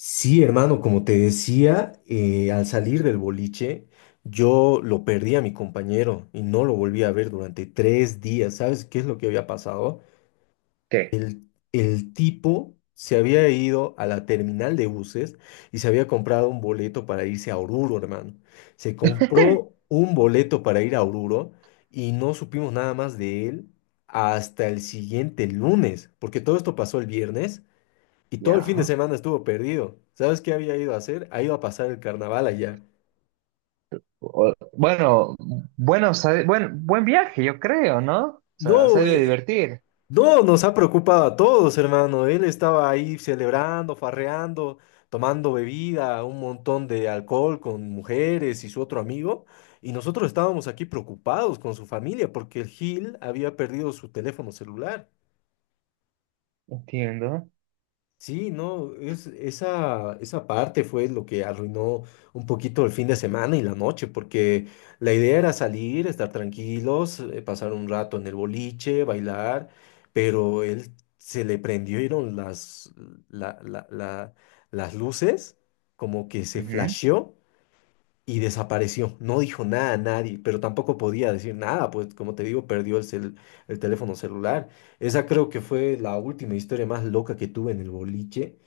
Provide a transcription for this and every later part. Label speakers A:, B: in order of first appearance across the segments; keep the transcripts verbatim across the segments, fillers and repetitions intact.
A: Sí, hermano, como te decía, eh, al salir del boliche, yo lo perdí a mi compañero y no lo volví a ver durante tres días. ¿Sabes qué es lo que había pasado?
B: Sí.
A: El, el tipo se había ido a la terminal de buses y se había comprado un boleto para irse a Oruro, hermano. Se compró un boleto para ir a Oruro y no supimos nada más de él hasta el siguiente lunes, porque todo esto pasó el viernes. Y todo el fin de
B: Ya.
A: semana estuvo perdido. ¿Sabes qué había ido a hacer? Ha ido a pasar el carnaval allá.
B: O- Bueno, bueno, sabe- buen, buen viaje, yo creo, ¿no? O sea, se ha
A: No,
B: de
A: eh,
B: divertir.
A: no, nos ha preocupado a todos, hermano. Él estaba ahí celebrando, farreando, tomando bebida, un montón de alcohol con mujeres y su otro amigo. Y nosotros estábamos aquí preocupados con su familia porque el Gil había perdido su teléfono celular.
B: Entiendo.
A: Sí, no, es, esa, esa parte fue lo que arruinó un poquito el fin de semana y la noche, porque la idea era salir, estar tranquilos, eh, pasar un rato en el boliche, bailar, pero él se le prendieron las, la- la- la- las luces, como que se
B: Ujú.
A: flasheó y desapareció. No dijo nada a nadie, pero tampoco podía decir nada, pues como te digo, perdió el, cel- el teléfono celular. Esa creo que fue la última historia más loca que tuve en el boliche.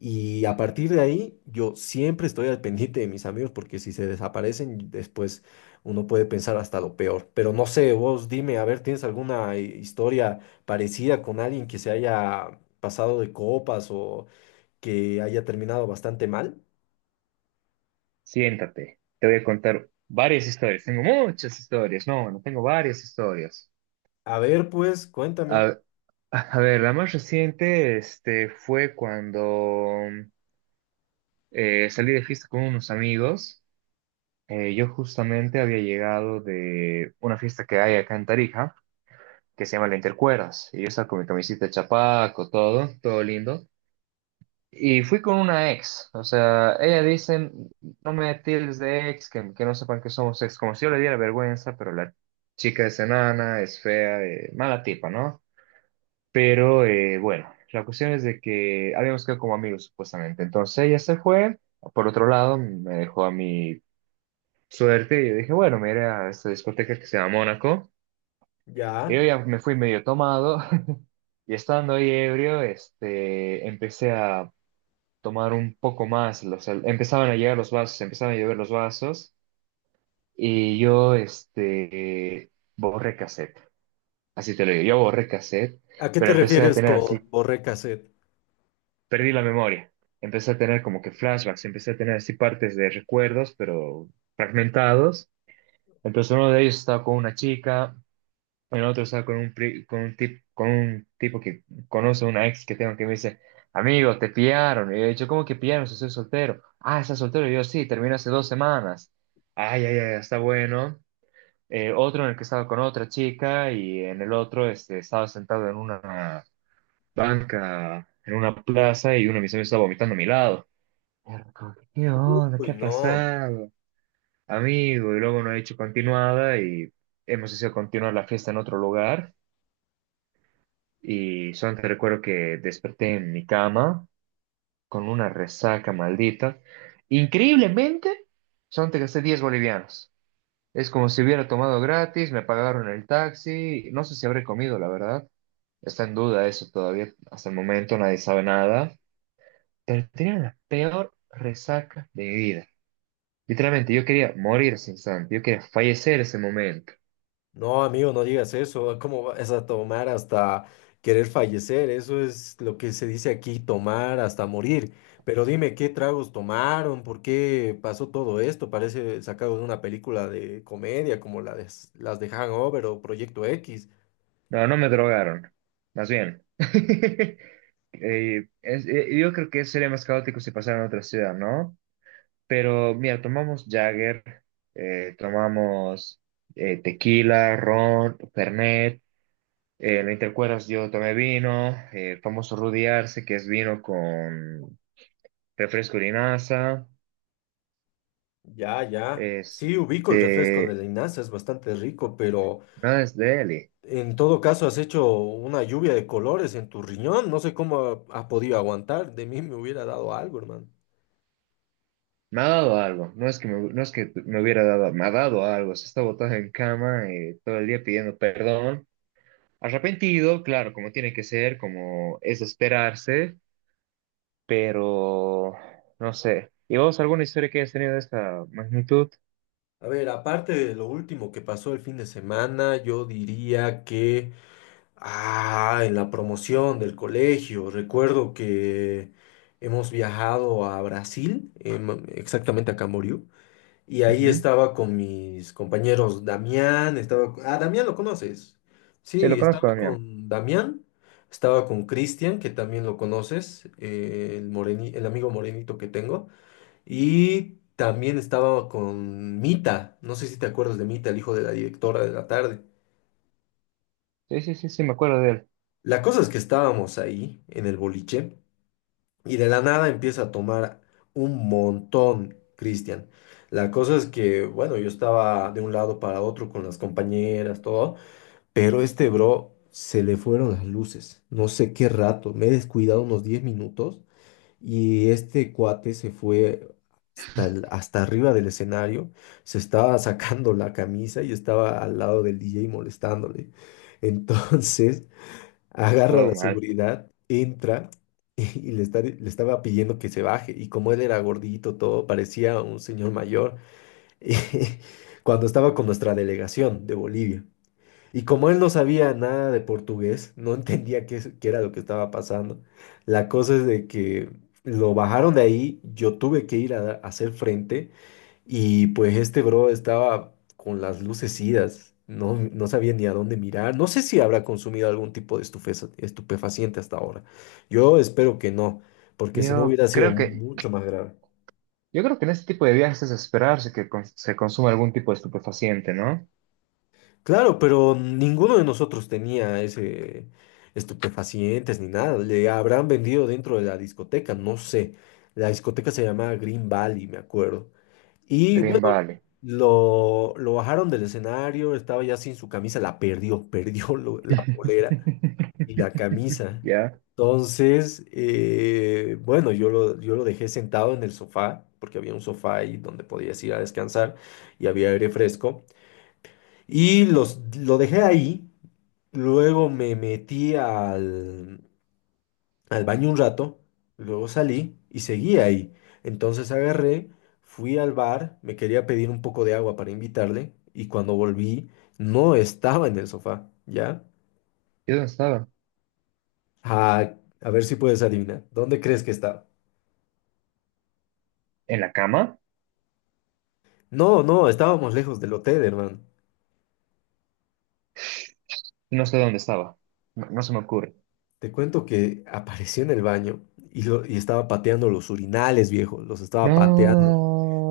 A: Y a partir de ahí, yo siempre estoy al pendiente de mis amigos porque si se desaparecen, después uno puede pensar hasta lo peor. Pero no sé, vos dime, a ver, ¿tienes alguna eh, historia parecida con alguien que se haya pasado de copas o que haya terminado bastante mal?
B: Siéntate. Te voy a contar varias historias. Tengo muchas historias. No, no tengo varias historias.
A: A ver, pues, cuéntame.
B: A, a ver, la más reciente, este, fue cuando eh, salí de fiesta con unos amigos. Eh, yo justamente había llegado de una fiesta que hay acá en Tarija, que se llama La Intercuerdas. Y yo estaba con mi camisita de chapaco, todo, todo lindo. Y fui con una ex. O sea, ella dice, no me tildes de ex, que, que no sepan que somos ex, como si yo le diera vergüenza, pero la chica es enana, es fea, eh, mala tipa, ¿no? Pero eh, bueno, la cuestión es de que habíamos quedado como amigos supuestamente. Entonces ella se fue por otro lado, me dejó a mi suerte y yo dije, bueno, me iré a esta discoteca que se llama Mónaco. Y yo
A: Ya.
B: ya me fui medio tomado y estando ahí ebrio, este, empecé a tomar un poco más. O sea, empezaban a llegar los vasos, empezaban a llover los vasos y yo, este, borré cassette, así te lo digo, yo borré cassette,
A: ¿A qué te
B: pero empecé a
A: refieres
B: tener
A: con
B: así,
A: borré cassette?
B: perdí la memoria, empecé a tener como que flashbacks, empecé a tener así partes de recuerdos, pero fragmentados. Entonces uno de ellos estaba con una chica. El otro estaba con un, pri- con un, tip- con un tipo que conoce a una ex que tengo que me dice, amigo, te pillaron. Y yo, yo, ¿cómo que pillaron? Si soy soltero. Ah, ¿estás soltero? Y yo, sí, terminé hace dos semanas. Ay, ay, ay, está bueno. Eh, otro en el que estaba con otra chica, y en el otro este, estaba sentado en una banca, en una plaza, y uno de mis amigos estaba vomitando a mi lado. Y yo, como que, ¿qué onda?
A: Uy,
B: ¿Qué ha
A: no,
B: pasado? Amigo, y luego no he hecho continuada y hemos decidido continuar la fiesta en otro lugar. Y solamente recuerdo que desperté en mi cama con una resaca maldita. Increíblemente, solamente gasté diez bolivianos. Es como si hubiera tomado gratis, me pagaron el taxi. No sé si habré comido, la verdad. Está en duda eso todavía. Hasta el momento nadie sabe nada. Pero tenía la peor resaca de mi vida. Literalmente, yo quería morir ese instante. Yo quería fallecer ese momento.
A: no, amigo, no digas eso. Ah, ¿cómo vas a tomar hasta querer fallecer? Eso es lo que se dice aquí, tomar hasta morir. Pero dime, ¿qué tragos tomaron? ¿Por qué pasó todo esto? Parece sacado de una película de comedia como la de, las de Hangover o Proyecto X.
B: No, no me drogaron. Más bien. Eh, es- eh, yo creo que sería más caótico si pasara en otra ciudad, ¿no? Pero mira, tomamos Jagger, eh, tomamos eh, tequila, ron, Fernet. Eh, ¿no te acuerdas? Yo tomé vino, eh, famoso Rudy Arce, que es vino con refresco de linaza.
A: Ya, ya. Sí, ubico el refresco de
B: Este,
A: la Inaza, es bastante rico, pero
B: nada es de Eli.
A: en todo caso, has hecho una lluvia de colores en tu riñón. No sé cómo ha, ha podido aguantar. De mí me hubiera dado algo, hermano.
B: Me ha dado algo. No es que me, no es que me hubiera dado, me ha dado algo. Se está botado en cama eh, todo el día pidiendo perdón. Arrepentido, claro, como tiene que ser, como es de esperarse, pero no sé. ¿Y vos alguna historia que hayas tenido de esta magnitud?
A: A ver, aparte de lo último que pasó el fin de semana, yo diría que, ah, en la promoción del colegio, recuerdo que hemos viajado a Brasil, em, exactamente a Camboriú. Y ahí
B: Ujú.
A: estaba con mis compañeros Damián, estaba... Ah, Damián lo conoces.
B: Sí, lo
A: Sí, estaba
B: conozco, Damián.
A: con Damián, estaba con Cristian, que también lo conoces, eh, el moreni- el amigo morenito que tengo. Y también estaba con Mita, no sé si te acuerdas de Mita, el hijo de la directora de la tarde.
B: Sí, sí, sí, sí, me acuerdo de él.
A: La cosa es que estábamos ahí en el boliche y de la nada empieza a tomar un montón, Cristian. La cosa es que, bueno, yo estaba de un lado para otro con las compañeras, todo, pero este bro se le fueron las luces. No sé qué rato, me he descuidado unos diez minutos y este cuate se fue hasta, el- hasta arriba del escenario, se estaba sacando la camisa y estaba al lado del D J molestándole. Entonces agarra
B: Todo
A: la
B: mal.
A: seguridad, entra y, y le, está- le estaba pidiendo que se baje. Y como él era gordito, todo, parecía un señor mayor cuando estaba con nuestra delegación de Bolivia. Y como él no sabía nada de portugués, no entendía qué, es- qué era lo que estaba pasando. La cosa es de que lo bajaron de ahí, yo tuve que ir a a hacer frente. Y pues este bro estaba con las luces idas, no, no sabía ni a dónde mirar. No sé si habrá consumido algún tipo de estufeza- estupefaciente hasta ahora. Yo espero que no, porque si no
B: Yo
A: hubiera sido
B: creo que,
A: mucho más grave.
B: yo creo que en este tipo de viajes es esperarse que cons- se consuma algún tipo de estupefaciente, ¿no?
A: Claro, pero ninguno de nosotros tenía ese estupefacientes ni nada. Le habrán vendido dentro de la discoteca, no sé. La discoteca se llamaba Green Valley, me acuerdo. Y bueno,
B: Green Valley.
A: lo, lo bajaron del escenario, estaba ya sin su camisa, la perdió, perdió lo- la polera y la camisa.
B: ¿Ya?
A: Entonces, eh, bueno, yo lo, yo lo dejé sentado en el sofá, porque había un sofá ahí donde podías ir a descansar y había aire fresco. Y los, lo dejé ahí, luego me metí al baño un rato, luego salí y seguí ahí. Entonces agarré, fui al bar, me quería pedir un poco de agua para invitarle y cuando volví no estaba en el sofá, ¿ya?
B: ¿Yo dónde estaba?
A: Ah, a ver si puedes adivinar. ¿Dónde crees que estaba?
B: ¿En la cama?
A: No, no, estábamos lejos del hotel, hermano.
B: No sé dónde estaba. No, no se me ocurre.
A: Te cuento que apareció en el baño y, lo- y estaba pateando los urinales, viejo. Los estaba pateando.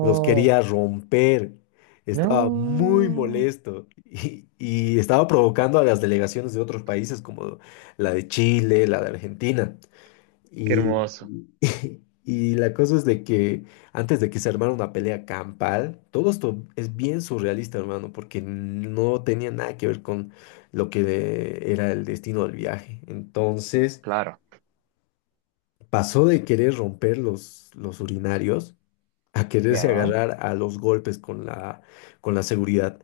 A: Los quería romper. Estaba muy
B: No,
A: molesto y, y estaba provocando a las delegaciones de otros países como la de Chile, la de Argentina.
B: qué
A: Y,
B: hermoso.
A: y la cosa es de que antes de que se armara una pelea campal, todo esto es bien surrealista, hermano, porque no tenía nada que ver con lo que era el destino del viaje. Entonces
B: Claro,
A: pasó de querer romper los, los urinarios a quererse
B: ya.
A: agarrar a los golpes con la, con la seguridad.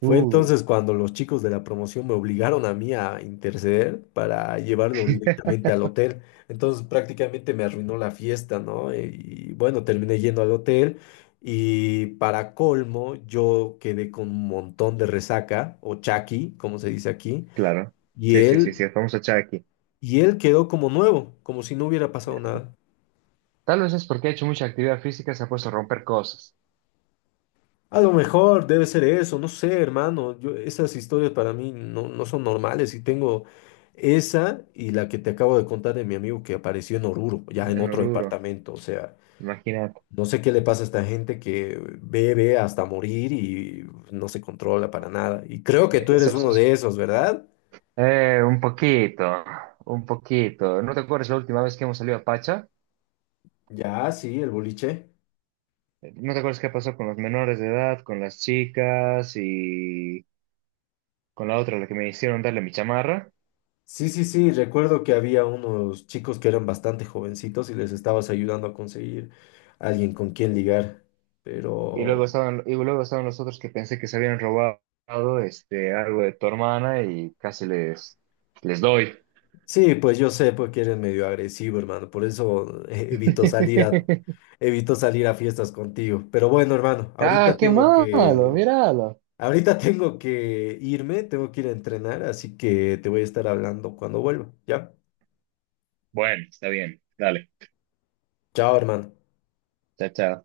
A: Fue
B: Uy,
A: entonces cuando los chicos de la promoción me obligaron a mí a interceder para llevarlo directamente al hotel. Entonces prácticamente me arruinó la fiesta, ¿no? Y bueno, terminé yendo al hotel y para colmo yo quedé con un montón de resaca o chaki, como se dice aquí,
B: claro.
A: y
B: Sí, sí, sí,
A: él
B: sí, vamos a echar aquí.
A: y él quedó como nuevo, como si no hubiera pasado
B: Ya.
A: nada.
B: Tal vez es porque ha hecho mucha actividad física, se ha puesto a romper cosas.
A: A lo mejor debe ser eso, no sé, hermano. Yo, esas historias para mí no, no son normales y tengo esa y la que te acabo de contar de mi amigo que apareció en Oruro, ya en
B: En
A: otro
B: Oruro,
A: departamento. O sea,
B: imagínate.
A: no sé qué le pasa a esta gente que bebe hasta morir y no se controla para nada. Y creo que tú
B: Es-
A: eres
B: es-
A: uno
B: es-
A: de esos, ¿verdad?
B: Eh, un poquito, un poquito. ¿No te acuerdas la última vez que hemos salido a Pacha?
A: Ya, sí, el boliche.
B: ¿No te acuerdas qué pasó con los menores de edad, con las chicas y con la otra, la que me hicieron darle mi chamarra?
A: Sí, sí, sí, recuerdo que había unos chicos que eran bastante jovencitos y les estabas ayudando a conseguir alguien con quien ligar,
B: Y
A: pero...
B: luego estaban, y luego estaban los otros que pensé que se habían robado este, algo de tu hermana y casi les, les doy.
A: Sí, pues yo sé porque eres medio agresivo, hermano. Por eso eh, evito salir a, evito salir a fiestas contigo. Pero bueno, hermano,
B: Ah,
A: ahorita
B: qué
A: tengo
B: malo,
A: que,
B: míralo.
A: ahorita tengo que irme, tengo que ir a entrenar, así que te voy a estar hablando cuando vuelva. ¿Ya?
B: Bueno, está bien, dale.
A: Chao, hermano.
B: Chao, chao.